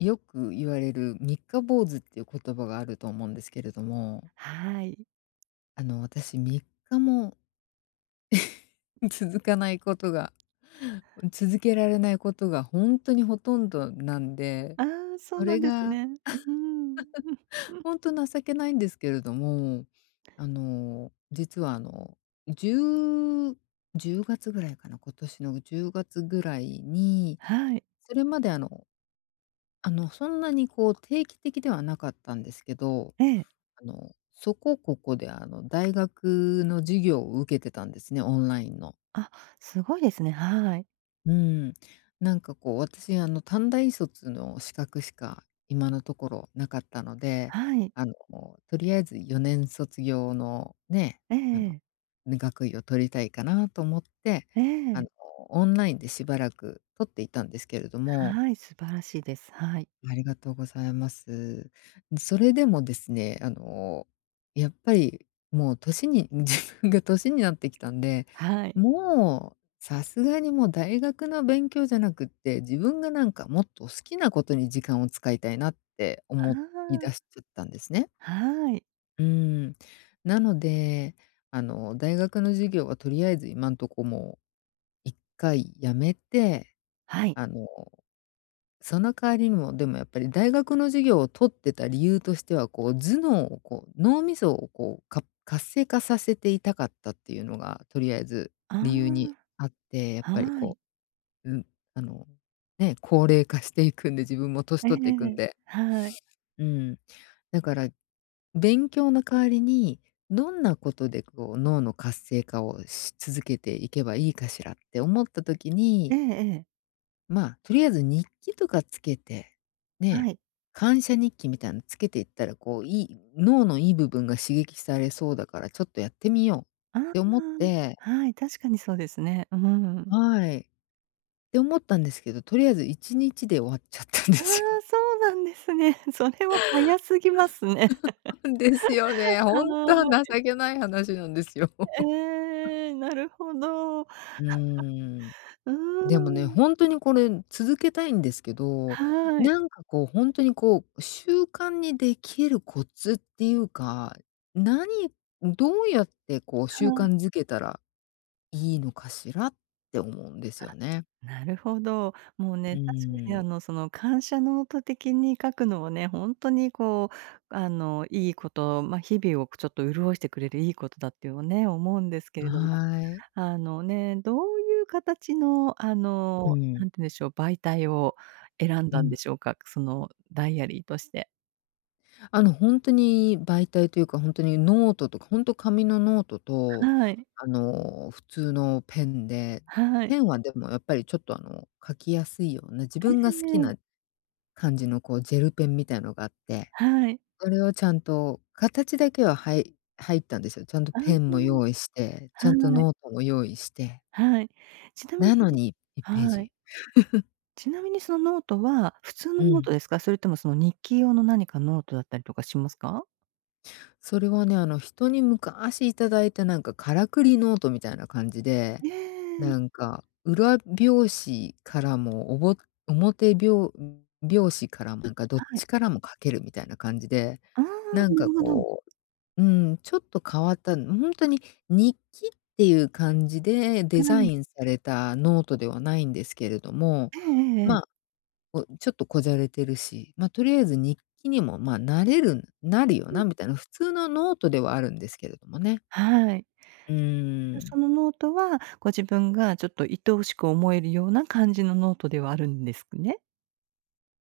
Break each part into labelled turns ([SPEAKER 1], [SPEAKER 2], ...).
[SPEAKER 1] よく言われる三日坊主っていう言葉があると思うんですけれども。
[SPEAKER 2] はい。
[SPEAKER 1] あの、私、3日も 続かないことが続けられないことがほんとにほとんどなんで、
[SPEAKER 2] ああ、そう
[SPEAKER 1] そ
[SPEAKER 2] なん
[SPEAKER 1] れ
[SPEAKER 2] です
[SPEAKER 1] が
[SPEAKER 2] ね。うーん。
[SPEAKER 1] ほんと情けないんですけれども。あの、実は、あの、10-10月ぐらいかな、今年の10月ぐらいに、
[SPEAKER 2] はい。
[SPEAKER 1] それまであの、あの、そんなにこう定期的ではなかったんですけど、
[SPEAKER 2] ええ。
[SPEAKER 1] あの、そこここで、あの、大学の授業を受けてたんですね、オンラインの。
[SPEAKER 2] あ、すごいですね。はい。
[SPEAKER 1] うーん。なんかこう、私、あの短大卒の資格しか、今のところなかったので、
[SPEAKER 2] はい。
[SPEAKER 1] あの、とりあえず4年卒業のね、
[SPEAKER 2] え
[SPEAKER 1] あの、
[SPEAKER 2] え。
[SPEAKER 1] ね、学位を取りたいかなと思って、
[SPEAKER 2] え
[SPEAKER 1] あの、
[SPEAKER 2] え。
[SPEAKER 1] オンラインでしばらく取っていたんですけれども
[SPEAKER 2] はい、素晴らしいです。はい。
[SPEAKER 1] ありがとうございます。ん、それでもですね、あの、やっぱりもう年に自分が年になってきたんで
[SPEAKER 2] はい。
[SPEAKER 1] 「もう、さすがにもう大学の勉強じゃなくて、自分がなんかもっと好きなことに時間を使いたいな」って
[SPEAKER 2] あ
[SPEAKER 1] 思い
[SPEAKER 2] あ。
[SPEAKER 1] だしちゃったんですね。
[SPEAKER 2] はい。
[SPEAKER 1] うーん。なので、あの、大学の授業はとりあえず今んとこもう、一回辞めて、
[SPEAKER 2] はい。
[SPEAKER 1] あの、その代わりにもでも、やっぱり大学の授業を取ってた理由としては、こう、頭脳を、こう、脳みそを、こう、か活性化させていたかったっていうのが、とりあえず
[SPEAKER 2] あ
[SPEAKER 1] 理由にあって、やっ
[SPEAKER 2] あ。
[SPEAKER 1] ぱり、
[SPEAKER 2] はい。
[SPEAKER 1] こう、うん、あの、ね、高齢化していくんで、自分も年
[SPEAKER 2] えええ
[SPEAKER 1] 取っていく
[SPEAKER 2] ええ
[SPEAKER 1] ん
[SPEAKER 2] え。
[SPEAKER 1] で。
[SPEAKER 2] はい。
[SPEAKER 1] うーん。だから、勉強の代わりに、どんなことで、こう、脳の活性化をし続けていけばいいかしらって思った時
[SPEAKER 2] え
[SPEAKER 1] に
[SPEAKER 2] えええ。
[SPEAKER 1] ま、とりあえず日記とかつけて、
[SPEAKER 2] は
[SPEAKER 1] ね、
[SPEAKER 2] い。
[SPEAKER 1] 感謝日記みたいのつけていったら、こう、良い脳の良い部分が刺激されそうだからちょっとやってみようっ
[SPEAKER 2] ああ。
[SPEAKER 1] て思って
[SPEAKER 2] はい、確かにそうですね。うーん。
[SPEAKER 1] はい。って思ったんですけど、とりあえず1日で終わっちゃったんで
[SPEAKER 2] ああ、
[SPEAKER 1] すよ。
[SPEAKER 2] そうなんですね。それは早すぎますね。
[SPEAKER 1] ですよね、
[SPEAKER 2] は
[SPEAKER 1] ほんとは
[SPEAKER 2] い。
[SPEAKER 1] 情けない話なんですよ。
[SPEAKER 2] ええ、なるほど。う
[SPEAKER 1] うーん。
[SPEAKER 2] ー
[SPEAKER 1] でもね、
[SPEAKER 2] ん。
[SPEAKER 1] ほんとに、これ、続けたいんですけど、
[SPEAKER 2] はい。
[SPEAKER 1] なんかこう、ほんとにこう、習慣にできるコツっていうか、何どうやって、こう、習
[SPEAKER 2] は
[SPEAKER 1] 慣
[SPEAKER 2] い。
[SPEAKER 1] づけたらいいのかしらって思うんですよ
[SPEAKER 2] あ、
[SPEAKER 1] ね。
[SPEAKER 2] なるほど。もう
[SPEAKER 1] う
[SPEAKER 2] ね、確かに、
[SPEAKER 1] ー
[SPEAKER 2] あ
[SPEAKER 1] ん。
[SPEAKER 2] の、その感謝ノート的に書くのはね、ほんとにこう、あの、良いこと、ま、日々を、こ、ちょっと潤してくれる良いことだってはね、思うんですけれども。
[SPEAKER 1] はい。
[SPEAKER 2] あの、ね、どういう形の、あ
[SPEAKER 1] う
[SPEAKER 2] の、
[SPEAKER 1] ん。
[SPEAKER 2] 何て言うんでしょう、媒体を選ん
[SPEAKER 1] う
[SPEAKER 2] だんで
[SPEAKER 1] ん。
[SPEAKER 2] しょうか？そのダイアリーとして。
[SPEAKER 1] あの、ほんとに媒体というか、ほんとにノートとか、ほんと紙のノートと、
[SPEAKER 2] はい。
[SPEAKER 1] あの、普通のペンで、
[SPEAKER 2] はい。
[SPEAKER 1] ペンは、でも、やっぱり、ちょっと、あの、書きやすいような、自分
[SPEAKER 2] ええ
[SPEAKER 1] が好き
[SPEAKER 2] ええ。
[SPEAKER 1] な感じの、こう、ジェルペンみたいのがあって、
[SPEAKER 2] はい。
[SPEAKER 1] それをちゃんと形だけは、はい入ったんですよ。ちゃんと
[SPEAKER 2] あ
[SPEAKER 1] ペンも用意
[SPEAKER 2] あ、
[SPEAKER 1] して、ちゃんと
[SPEAKER 2] はい。
[SPEAKER 1] ノートも用意して
[SPEAKER 2] はい。ちなみね
[SPEAKER 1] なのに、いっペー
[SPEAKER 2] はい。
[SPEAKER 1] ジ。
[SPEAKER 2] ちなみに、そのノートは普通の
[SPEAKER 1] う
[SPEAKER 2] ノー
[SPEAKER 1] ん。
[SPEAKER 2] トですか？それとも、その日記用の何かノートだったりとかしますか？
[SPEAKER 1] それはね、あの、人に昔頂いた、なんか、からくりノートみたいな感じで、
[SPEAKER 2] ええ。
[SPEAKER 1] なんか、裏表紙からも、おぼおもてびょうびょうしからも、なんか、どっ
[SPEAKER 2] はい。
[SPEAKER 1] ちからも書けるみたいな感じで、
[SPEAKER 2] ああ、
[SPEAKER 1] なん
[SPEAKER 2] な
[SPEAKER 1] か、
[SPEAKER 2] るほど。
[SPEAKER 1] こう、うん、ちょっと変わった、ほんとに日記っていう感じでデ
[SPEAKER 2] は
[SPEAKER 1] ザ
[SPEAKER 2] い。
[SPEAKER 1] インされたノートではないんですけれども、
[SPEAKER 2] ええええええ。
[SPEAKER 1] ま、こ、ちょっとこじゃれてるし、ま、とりあえず日記にも、ま、なれるなるよ
[SPEAKER 2] うーん。
[SPEAKER 1] なみたいな、普通のノートではあるんですけれどもね。
[SPEAKER 2] はい。
[SPEAKER 1] うー
[SPEAKER 2] で、そ
[SPEAKER 1] ん。
[SPEAKER 2] のノートはご自分がちょっと愛おしく思えるような感じのノートではあるんですね？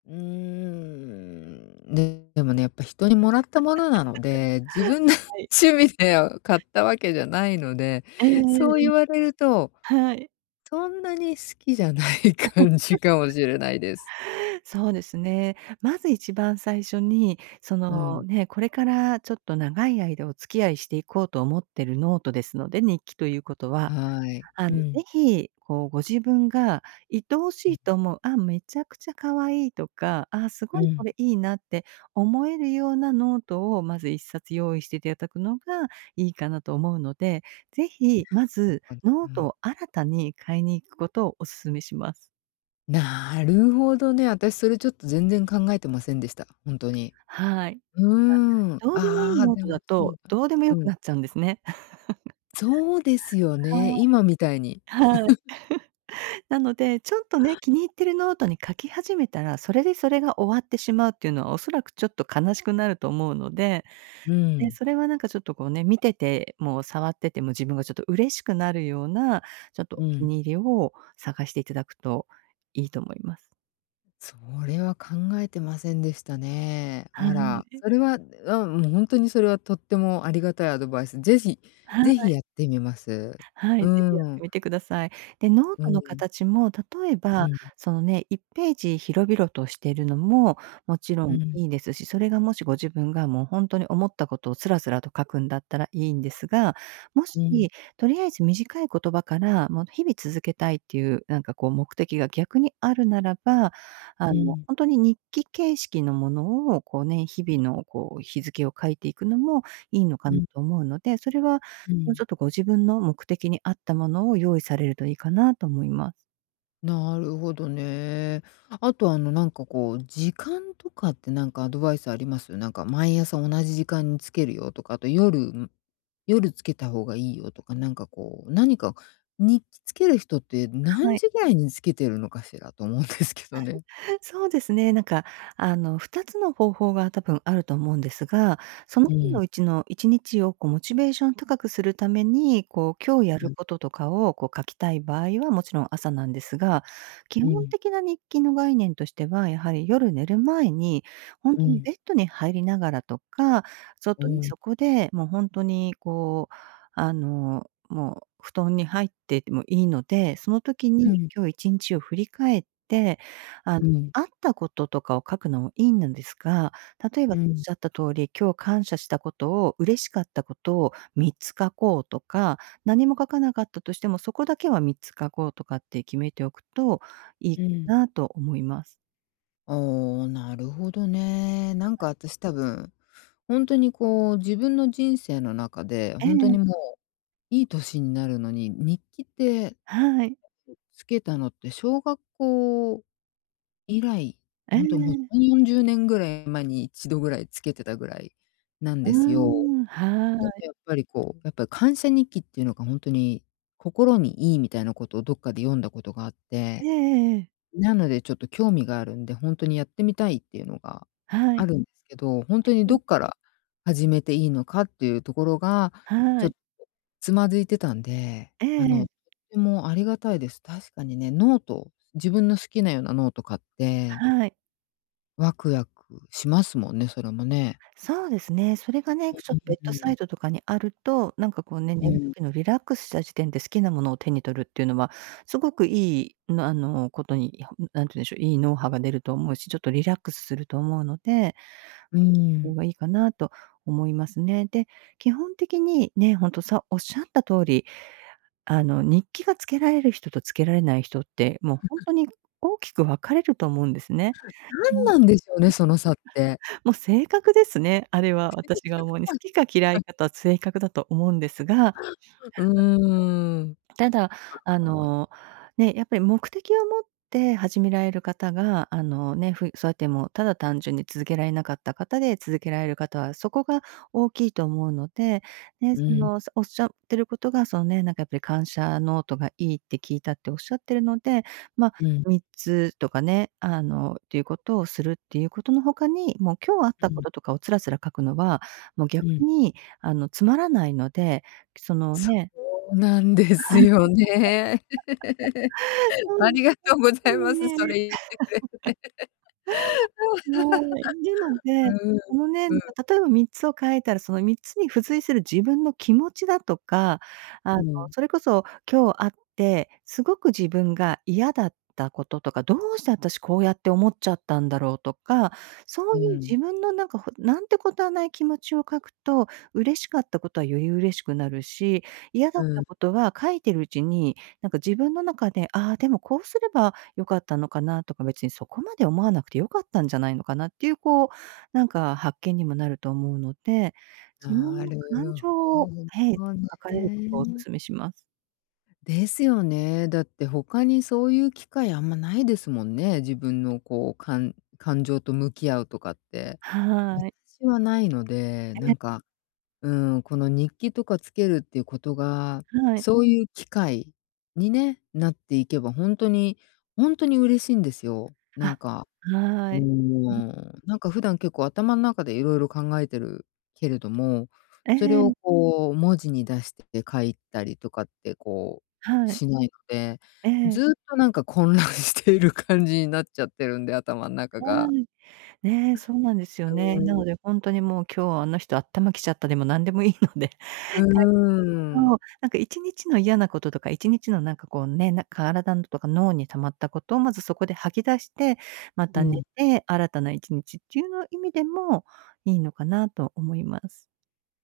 [SPEAKER 1] うーん、ね、でもね、やっぱ人にもらったものなので、自分の
[SPEAKER 2] はい。
[SPEAKER 1] 趣味では買ったわけじゃないので、
[SPEAKER 2] ええ
[SPEAKER 1] そう
[SPEAKER 2] えええ
[SPEAKER 1] 言
[SPEAKER 2] え。
[SPEAKER 1] われると、
[SPEAKER 2] はい。
[SPEAKER 1] そんなに好きじゃない感じかもしれないです。
[SPEAKER 2] そうですね。まず一番最初に、そ
[SPEAKER 1] う
[SPEAKER 2] の、
[SPEAKER 1] ん。
[SPEAKER 2] ね、これからちょっと長い間お付き合いしていこうと思ってるノートですので、日記ということは。
[SPEAKER 1] はい。
[SPEAKER 2] あ
[SPEAKER 1] う
[SPEAKER 2] の、是
[SPEAKER 1] ん
[SPEAKER 2] 非、こう、ご自分が愛お
[SPEAKER 1] う
[SPEAKER 2] し
[SPEAKER 1] ん。
[SPEAKER 2] いと思う、あ、めちゃくちゃ可愛いとか、あ、す
[SPEAKER 1] う
[SPEAKER 2] ごいこ
[SPEAKER 1] ん。
[SPEAKER 2] れいいなって思えるようなノートをまず1冊用意していてだくのがいいかなと思うので、是非、ま
[SPEAKER 1] [unintelligible]
[SPEAKER 2] ず
[SPEAKER 1] あ、う
[SPEAKER 2] ノート
[SPEAKER 1] ん。
[SPEAKER 2] を新たに買いに行くことをお勧めします。
[SPEAKER 1] なるほどね。私それちょっと全然考えてませんでした。ほんとに。
[SPEAKER 2] はい。
[SPEAKER 1] うーん。
[SPEAKER 2] ま、どうでもいい
[SPEAKER 1] ああ、
[SPEAKER 2] ノー
[SPEAKER 1] で
[SPEAKER 2] ト
[SPEAKER 1] も
[SPEAKER 2] だ
[SPEAKER 1] そう
[SPEAKER 2] と、
[SPEAKER 1] だ
[SPEAKER 2] どうでも良
[SPEAKER 1] う
[SPEAKER 2] く
[SPEAKER 1] ん。
[SPEAKER 2] なっちゃうんですね。
[SPEAKER 1] そうです よね。今みたいに。
[SPEAKER 2] はい。はい。なので、ちょっとね、気に入ってるノートに書き始めたら、それでそれが終わってしまうっていうのは、恐らくちょっと悲しくなると思うので、
[SPEAKER 1] う
[SPEAKER 2] で、
[SPEAKER 1] ん。
[SPEAKER 2] それはなんかちょっとこうね、見てても触ってても、自分がちょっと嬉しくなるような、ちょっと
[SPEAKER 1] う
[SPEAKER 2] お気
[SPEAKER 1] ん。
[SPEAKER 2] に入りを探していただくといいと思います。
[SPEAKER 1] それは考えてませんでしたね。
[SPEAKER 2] は
[SPEAKER 1] あら、
[SPEAKER 2] い。
[SPEAKER 1] それは、うん、もうほんとにそれはとってもありがたいアドバイス。是非、
[SPEAKER 2] は
[SPEAKER 1] 是非
[SPEAKER 2] い。
[SPEAKER 1] やってみます。
[SPEAKER 2] は
[SPEAKER 1] う
[SPEAKER 2] い、是非や
[SPEAKER 1] ー
[SPEAKER 2] って
[SPEAKER 1] ん。
[SPEAKER 2] みてください。で、ノー
[SPEAKER 1] う
[SPEAKER 2] ト
[SPEAKER 1] ー
[SPEAKER 2] の
[SPEAKER 1] ん。
[SPEAKER 2] 形も、例え
[SPEAKER 1] う
[SPEAKER 2] ば、
[SPEAKER 1] ん。
[SPEAKER 2] そのね、1ページ広々としてるのも、もちろ
[SPEAKER 1] う
[SPEAKER 2] ん
[SPEAKER 1] ん。
[SPEAKER 2] いいですし、それがもしご自分が、もうほんとに思ったことをすらすらと書くんだったらいいんですが、も
[SPEAKER 1] う
[SPEAKER 2] し、
[SPEAKER 1] ん。
[SPEAKER 2] とりあえず短い言葉から、もう日々続けたいっていう、なんかこう、目的が逆にあるならば、
[SPEAKER 1] う
[SPEAKER 2] あの、
[SPEAKER 1] ん。
[SPEAKER 2] ほんとに日記形式のものを、こうね、日々のこう、日付を書いていくのもいいのか
[SPEAKER 1] う
[SPEAKER 2] な
[SPEAKER 1] ん。
[SPEAKER 2] と思うので、それは、
[SPEAKER 1] う
[SPEAKER 2] もうちょっ
[SPEAKER 1] ん。
[SPEAKER 2] とご自分の目的に合ったものを用意されるといいかなと思います。
[SPEAKER 1] なるほどね。あとあの、なんかこう、時間とかってなんかアドバイスあります？なんか毎朝同じ時間につけるよとか、あと夜ん夜つけた方がいいよとか、なんか、こうなにか、日記つける人って
[SPEAKER 2] は
[SPEAKER 1] 何
[SPEAKER 2] い。
[SPEAKER 1] 時ぐらいにつけてるのかしらと思うんですけどね。
[SPEAKER 2] そうですね。なんか、あの、2つの方法が多分あると思うんですが、その
[SPEAKER 1] う
[SPEAKER 2] 日の
[SPEAKER 1] ん。
[SPEAKER 2] うちの1日を、こう、モチベーションを高くするために、こう、今日やる
[SPEAKER 1] [unintelligible]
[SPEAKER 2] こととかを、こう、書きたい場合は、もちろん朝なんですが、基
[SPEAKER 1] う
[SPEAKER 2] 本
[SPEAKER 1] ん。
[SPEAKER 2] 的な日記の概念としては、やはり夜寝る前に、ほん
[SPEAKER 1] う
[SPEAKER 2] とに
[SPEAKER 1] ん。
[SPEAKER 2] ベッドに入りながらとか、
[SPEAKER 1] う
[SPEAKER 2] 外に、
[SPEAKER 1] ん。
[SPEAKER 2] そこで、もうほんとに、こう、あの、もう布団に入ってでもいいので、その時
[SPEAKER 1] う
[SPEAKER 2] に、
[SPEAKER 1] ん。
[SPEAKER 2] 今日一日を振り返って、あの
[SPEAKER 1] うん。
[SPEAKER 2] あったこととかを書くのもいいのですが、例えばおっ
[SPEAKER 1] うん。
[SPEAKER 2] しゃった通り、今日感謝したことを嬉しかったことを3つ書こうとか、何も書かなかったとしても、そこだけは3つ書こうとかって決めておくといい
[SPEAKER 1] う
[SPEAKER 2] か
[SPEAKER 1] ん。
[SPEAKER 2] なと思います。
[SPEAKER 1] ああ、なるほどね。なんか
[SPEAKER 2] [unintelligible]
[SPEAKER 1] 私、多分、ほんとに、こう、自分の人生の中で、
[SPEAKER 2] え
[SPEAKER 1] ほんと
[SPEAKER 2] え。
[SPEAKER 1] にもう、いい年になるのに、日記って、
[SPEAKER 2] はい。
[SPEAKER 1] 付けたのって、小学校以来。
[SPEAKER 2] え
[SPEAKER 1] ほんともう、
[SPEAKER 2] え。
[SPEAKER 1] 3、40年ぐらい前に、1度ぐらい付けてたぐらいなん
[SPEAKER 2] うー
[SPEAKER 1] ですよ。
[SPEAKER 2] ん、は
[SPEAKER 1] なんか、
[SPEAKER 2] い。
[SPEAKER 1] やっぱり、こう、やっぱり感謝日記って言うのが、ほんとに心にいいみたいな事をどっかで読んだ事があっ
[SPEAKER 2] え
[SPEAKER 1] て。
[SPEAKER 2] えええええ。
[SPEAKER 1] なので、ちょっと興味があるんで、ほんとにやってみたいっていうのが
[SPEAKER 2] は
[SPEAKER 1] あ
[SPEAKER 2] い。
[SPEAKER 1] るんですけど、ほんとにど
[SPEAKER 2] [unintelligible]
[SPEAKER 1] っから始めていいのかっていうところが、ち
[SPEAKER 2] は
[SPEAKER 1] ょっ
[SPEAKER 2] い。
[SPEAKER 1] と、躓いてたんで。
[SPEAKER 2] え
[SPEAKER 1] あの、
[SPEAKER 2] え。
[SPEAKER 1] とてもありがたいです。確かにね、ノート自分の好きなようなノート買って。
[SPEAKER 2] はい。
[SPEAKER 1] ワクワクしますもんね、それもね。
[SPEAKER 2] そうですね。それがね、
[SPEAKER 1] う
[SPEAKER 2] ちょっとベッ
[SPEAKER 1] うう、
[SPEAKER 2] ド
[SPEAKER 1] う
[SPEAKER 2] サ
[SPEAKER 1] ん。
[SPEAKER 2] イトとかにあると、なんか、こうね、
[SPEAKER 1] う
[SPEAKER 2] 寝る
[SPEAKER 1] ん。
[SPEAKER 2] 時のリラックスした時点で、好きなものを手に取るって言うのは、凄くいいんの、あの、事に何て言うんでしょう、いい脳波が出ると思うし、ちょっとリラックスすると思うので
[SPEAKER 1] うー
[SPEAKER 2] それ
[SPEAKER 1] ん。
[SPEAKER 2] がいいかなと思いますね。で、基本的に、ね、本当さおっしゃった通り、あの、日記が付けられる人と、付けられない人って、もうほん とに大きく分かれると思うんですね。
[SPEAKER 1] 何
[SPEAKER 2] も、
[SPEAKER 1] なんでしょうね、その差って。
[SPEAKER 2] もう性格ですね、あれは、私が思うに。好き
[SPEAKER 1] [unintelligible]
[SPEAKER 2] か嫌
[SPEAKER 1] あ
[SPEAKER 2] い
[SPEAKER 1] ん。
[SPEAKER 2] か、あと性格だと思うんですが、なんだ。
[SPEAKER 1] うーん。
[SPEAKER 2] ただ、あ
[SPEAKER 1] [unintelligible] のう。
[SPEAKER 2] の、ね、やっぱり、目的を持って始められる方が、あの、ね、ふそうやっても、ただ単純に続けられなかった方で、続けられる方は、そこが大きいと思うので、ね。
[SPEAKER 1] う
[SPEAKER 2] そ
[SPEAKER 1] ん。
[SPEAKER 2] の、おっしゃってる事が、そのね、なんか、やっぱり感謝ノートがいいって聞いたっておっしゃってるので、まあ、
[SPEAKER 1] うん。
[SPEAKER 2] 3つとかね、あの、って言う事をするって、言う事の他に、もう、今日あった
[SPEAKER 1] うん。
[SPEAKER 2] 事とかをつらつら書くのは、もう、
[SPEAKER 1] う
[SPEAKER 2] 逆
[SPEAKER 1] ん。
[SPEAKER 2] に、あの、つまらないので、その、
[SPEAKER 1] そ
[SPEAKER 2] ね
[SPEAKER 1] うなんですよね。
[SPEAKER 2] はい。
[SPEAKER 1] ありがとうござ
[SPEAKER 2] はい。
[SPEAKER 1] い
[SPEAKER 2] そっちに
[SPEAKER 1] ま
[SPEAKER 2] ね、
[SPEAKER 1] す。それ言ってくれて。
[SPEAKER 2] はーい。でも ね、
[SPEAKER 1] うん、
[SPEAKER 2] あのねん、
[SPEAKER 1] うん。
[SPEAKER 2] 例えば3つを書いたら、その3つに付随する自分の気持ちだとか、あ
[SPEAKER 1] う
[SPEAKER 2] の、
[SPEAKER 1] ん。
[SPEAKER 2] それこそ、今日会って、すごく自分が嫌だった事とか、どうして私、こうやって思っちゃったんだろうとか、そ
[SPEAKER 1] う
[SPEAKER 2] ういう
[SPEAKER 1] ん。
[SPEAKER 2] 自分のなんか、ほ何てことはない気持ちを書くと、嬉しかった事はより嬉しくなるし、嫌だ
[SPEAKER 1] う
[SPEAKER 2] った
[SPEAKER 1] ん。
[SPEAKER 2] 事は書いてるうちに、なんか自分の中で「ああ、でも、こうすれば良かったのかな」とか「別にそこまで思わなくて良かったんじゃないのかな」っていう、こう、なんか発見にもなると思うので、自分
[SPEAKER 1] な
[SPEAKER 2] の
[SPEAKER 1] る
[SPEAKER 2] 感情
[SPEAKER 1] ほ
[SPEAKER 2] を、ええ、
[SPEAKER 1] ど
[SPEAKER 2] 書かれることをお
[SPEAKER 1] ね。
[SPEAKER 2] 勧めします。
[SPEAKER 1] ですよね。だって他にそういう機会あんまないですもんね、自分のこう、かん感情と向き合うとかって。
[SPEAKER 2] はい。
[SPEAKER 1] 私はないので、
[SPEAKER 2] え
[SPEAKER 1] な
[SPEAKER 2] え。
[SPEAKER 1] んか、うーん。この日記とかつけるっていうことが、
[SPEAKER 2] はい。
[SPEAKER 1] そういう機会にね、なっていけば本当に、本当に嬉しいんですよ。なん
[SPEAKER 2] あ、
[SPEAKER 1] か、
[SPEAKER 2] は
[SPEAKER 1] うー
[SPEAKER 2] い。うん。
[SPEAKER 1] ん。なんか普段結構頭ん中で色々考えてるけれども、
[SPEAKER 2] え
[SPEAKER 1] それを
[SPEAKER 2] え。
[SPEAKER 1] こう文字に出してて書いたりとかってこう
[SPEAKER 2] はい。
[SPEAKER 1] しないので、
[SPEAKER 2] え
[SPEAKER 1] ず
[SPEAKER 2] え。
[SPEAKER 1] っとなんか混乱している感じになっちゃってるんで、頭ん中
[SPEAKER 2] は
[SPEAKER 1] が。
[SPEAKER 2] い。ね、そうなんですよ
[SPEAKER 1] う
[SPEAKER 2] ね。な
[SPEAKER 1] ん。
[SPEAKER 2] ので本当にもう今日はあの人あったまきちゃったでも何でもいいので。書
[SPEAKER 1] う
[SPEAKER 2] いて。そ
[SPEAKER 1] ー
[SPEAKER 2] う、
[SPEAKER 1] ん。
[SPEAKER 2] なんか一日の嫌なこととか一日のなんかこうね、体とか脳に溜まったことをまずそこで吐き出して、ま
[SPEAKER 1] う
[SPEAKER 2] た寝
[SPEAKER 1] ん。
[SPEAKER 2] て、新たな一日っていうの意味でもいいのかなと思います。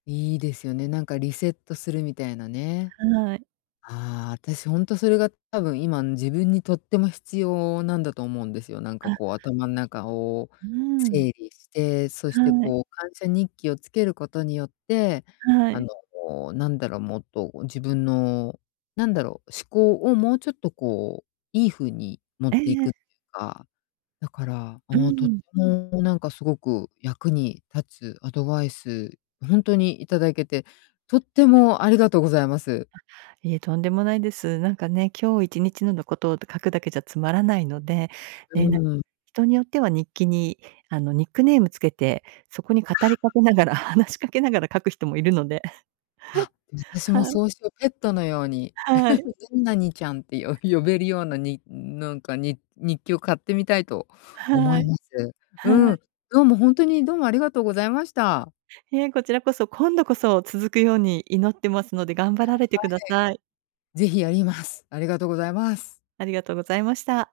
[SPEAKER 1] いいですよね。なんかリセットするみたいなね。
[SPEAKER 2] はい。
[SPEAKER 1] ああ。私本当それが多分今、ん、自分にとっても必要なんだと思うんですよ。なんか
[SPEAKER 2] あ。
[SPEAKER 1] こう頭の中を
[SPEAKER 2] うん。
[SPEAKER 1] 整理して、そして
[SPEAKER 2] はい。
[SPEAKER 1] こう感謝日記をつけることによって、
[SPEAKER 2] は
[SPEAKER 1] あ
[SPEAKER 2] い。
[SPEAKER 1] の、なんだろもっと自分の、なんだろう、思考をもうちょっとこういい風に持っ
[SPEAKER 2] え
[SPEAKER 1] てい
[SPEAKER 2] え。
[SPEAKER 1] くっていうか。だから
[SPEAKER 2] う
[SPEAKER 1] もうとって
[SPEAKER 2] ん。
[SPEAKER 1] もなんかすごく役に立つアドバイス、も本当にいただけてとってもありがとうございます。
[SPEAKER 2] あ、いえ、とんでもないです。なんかね、今日一日ののことを書くだけじゃつまらないので、
[SPEAKER 1] う
[SPEAKER 2] ね、な
[SPEAKER 1] ーん。
[SPEAKER 2] 人によっては日記にあのニックネーム付けて、そこに語り
[SPEAKER 1] あ
[SPEAKER 2] か
[SPEAKER 1] あ。
[SPEAKER 2] けながら、話しかけながら書く人もいるので。
[SPEAKER 1] あ、私も
[SPEAKER 2] はい。
[SPEAKER 1] そうしよ。ペットのように、
[SPEAKER 2] はい。
[SPEAKER 1] 何々ちゃんって呼ぶ呼べるような、になんか、に日記を買ってみたいと思
[SPEAKER 2] は
[SPEAKER 1] い
[SPEAKER 2] い。
[SPEAKER 1] ます。
[SPEAKER 2] は
[SPEAKER 1] う
[SPEAKER 2] い。
[SPEAKER 1] ん、どうも本当にどうもありがとうございました。
[SPEAKER 2] いえ、こちらこそ、今度こそ続くように祈ってますので頑張
[SPEAKER 1] は
[SPEAKER 2] られてください。
[SPEAKER 1] い。ぜひやります。ありがとうございます。
[SPEAKER 2] ありがとうございました。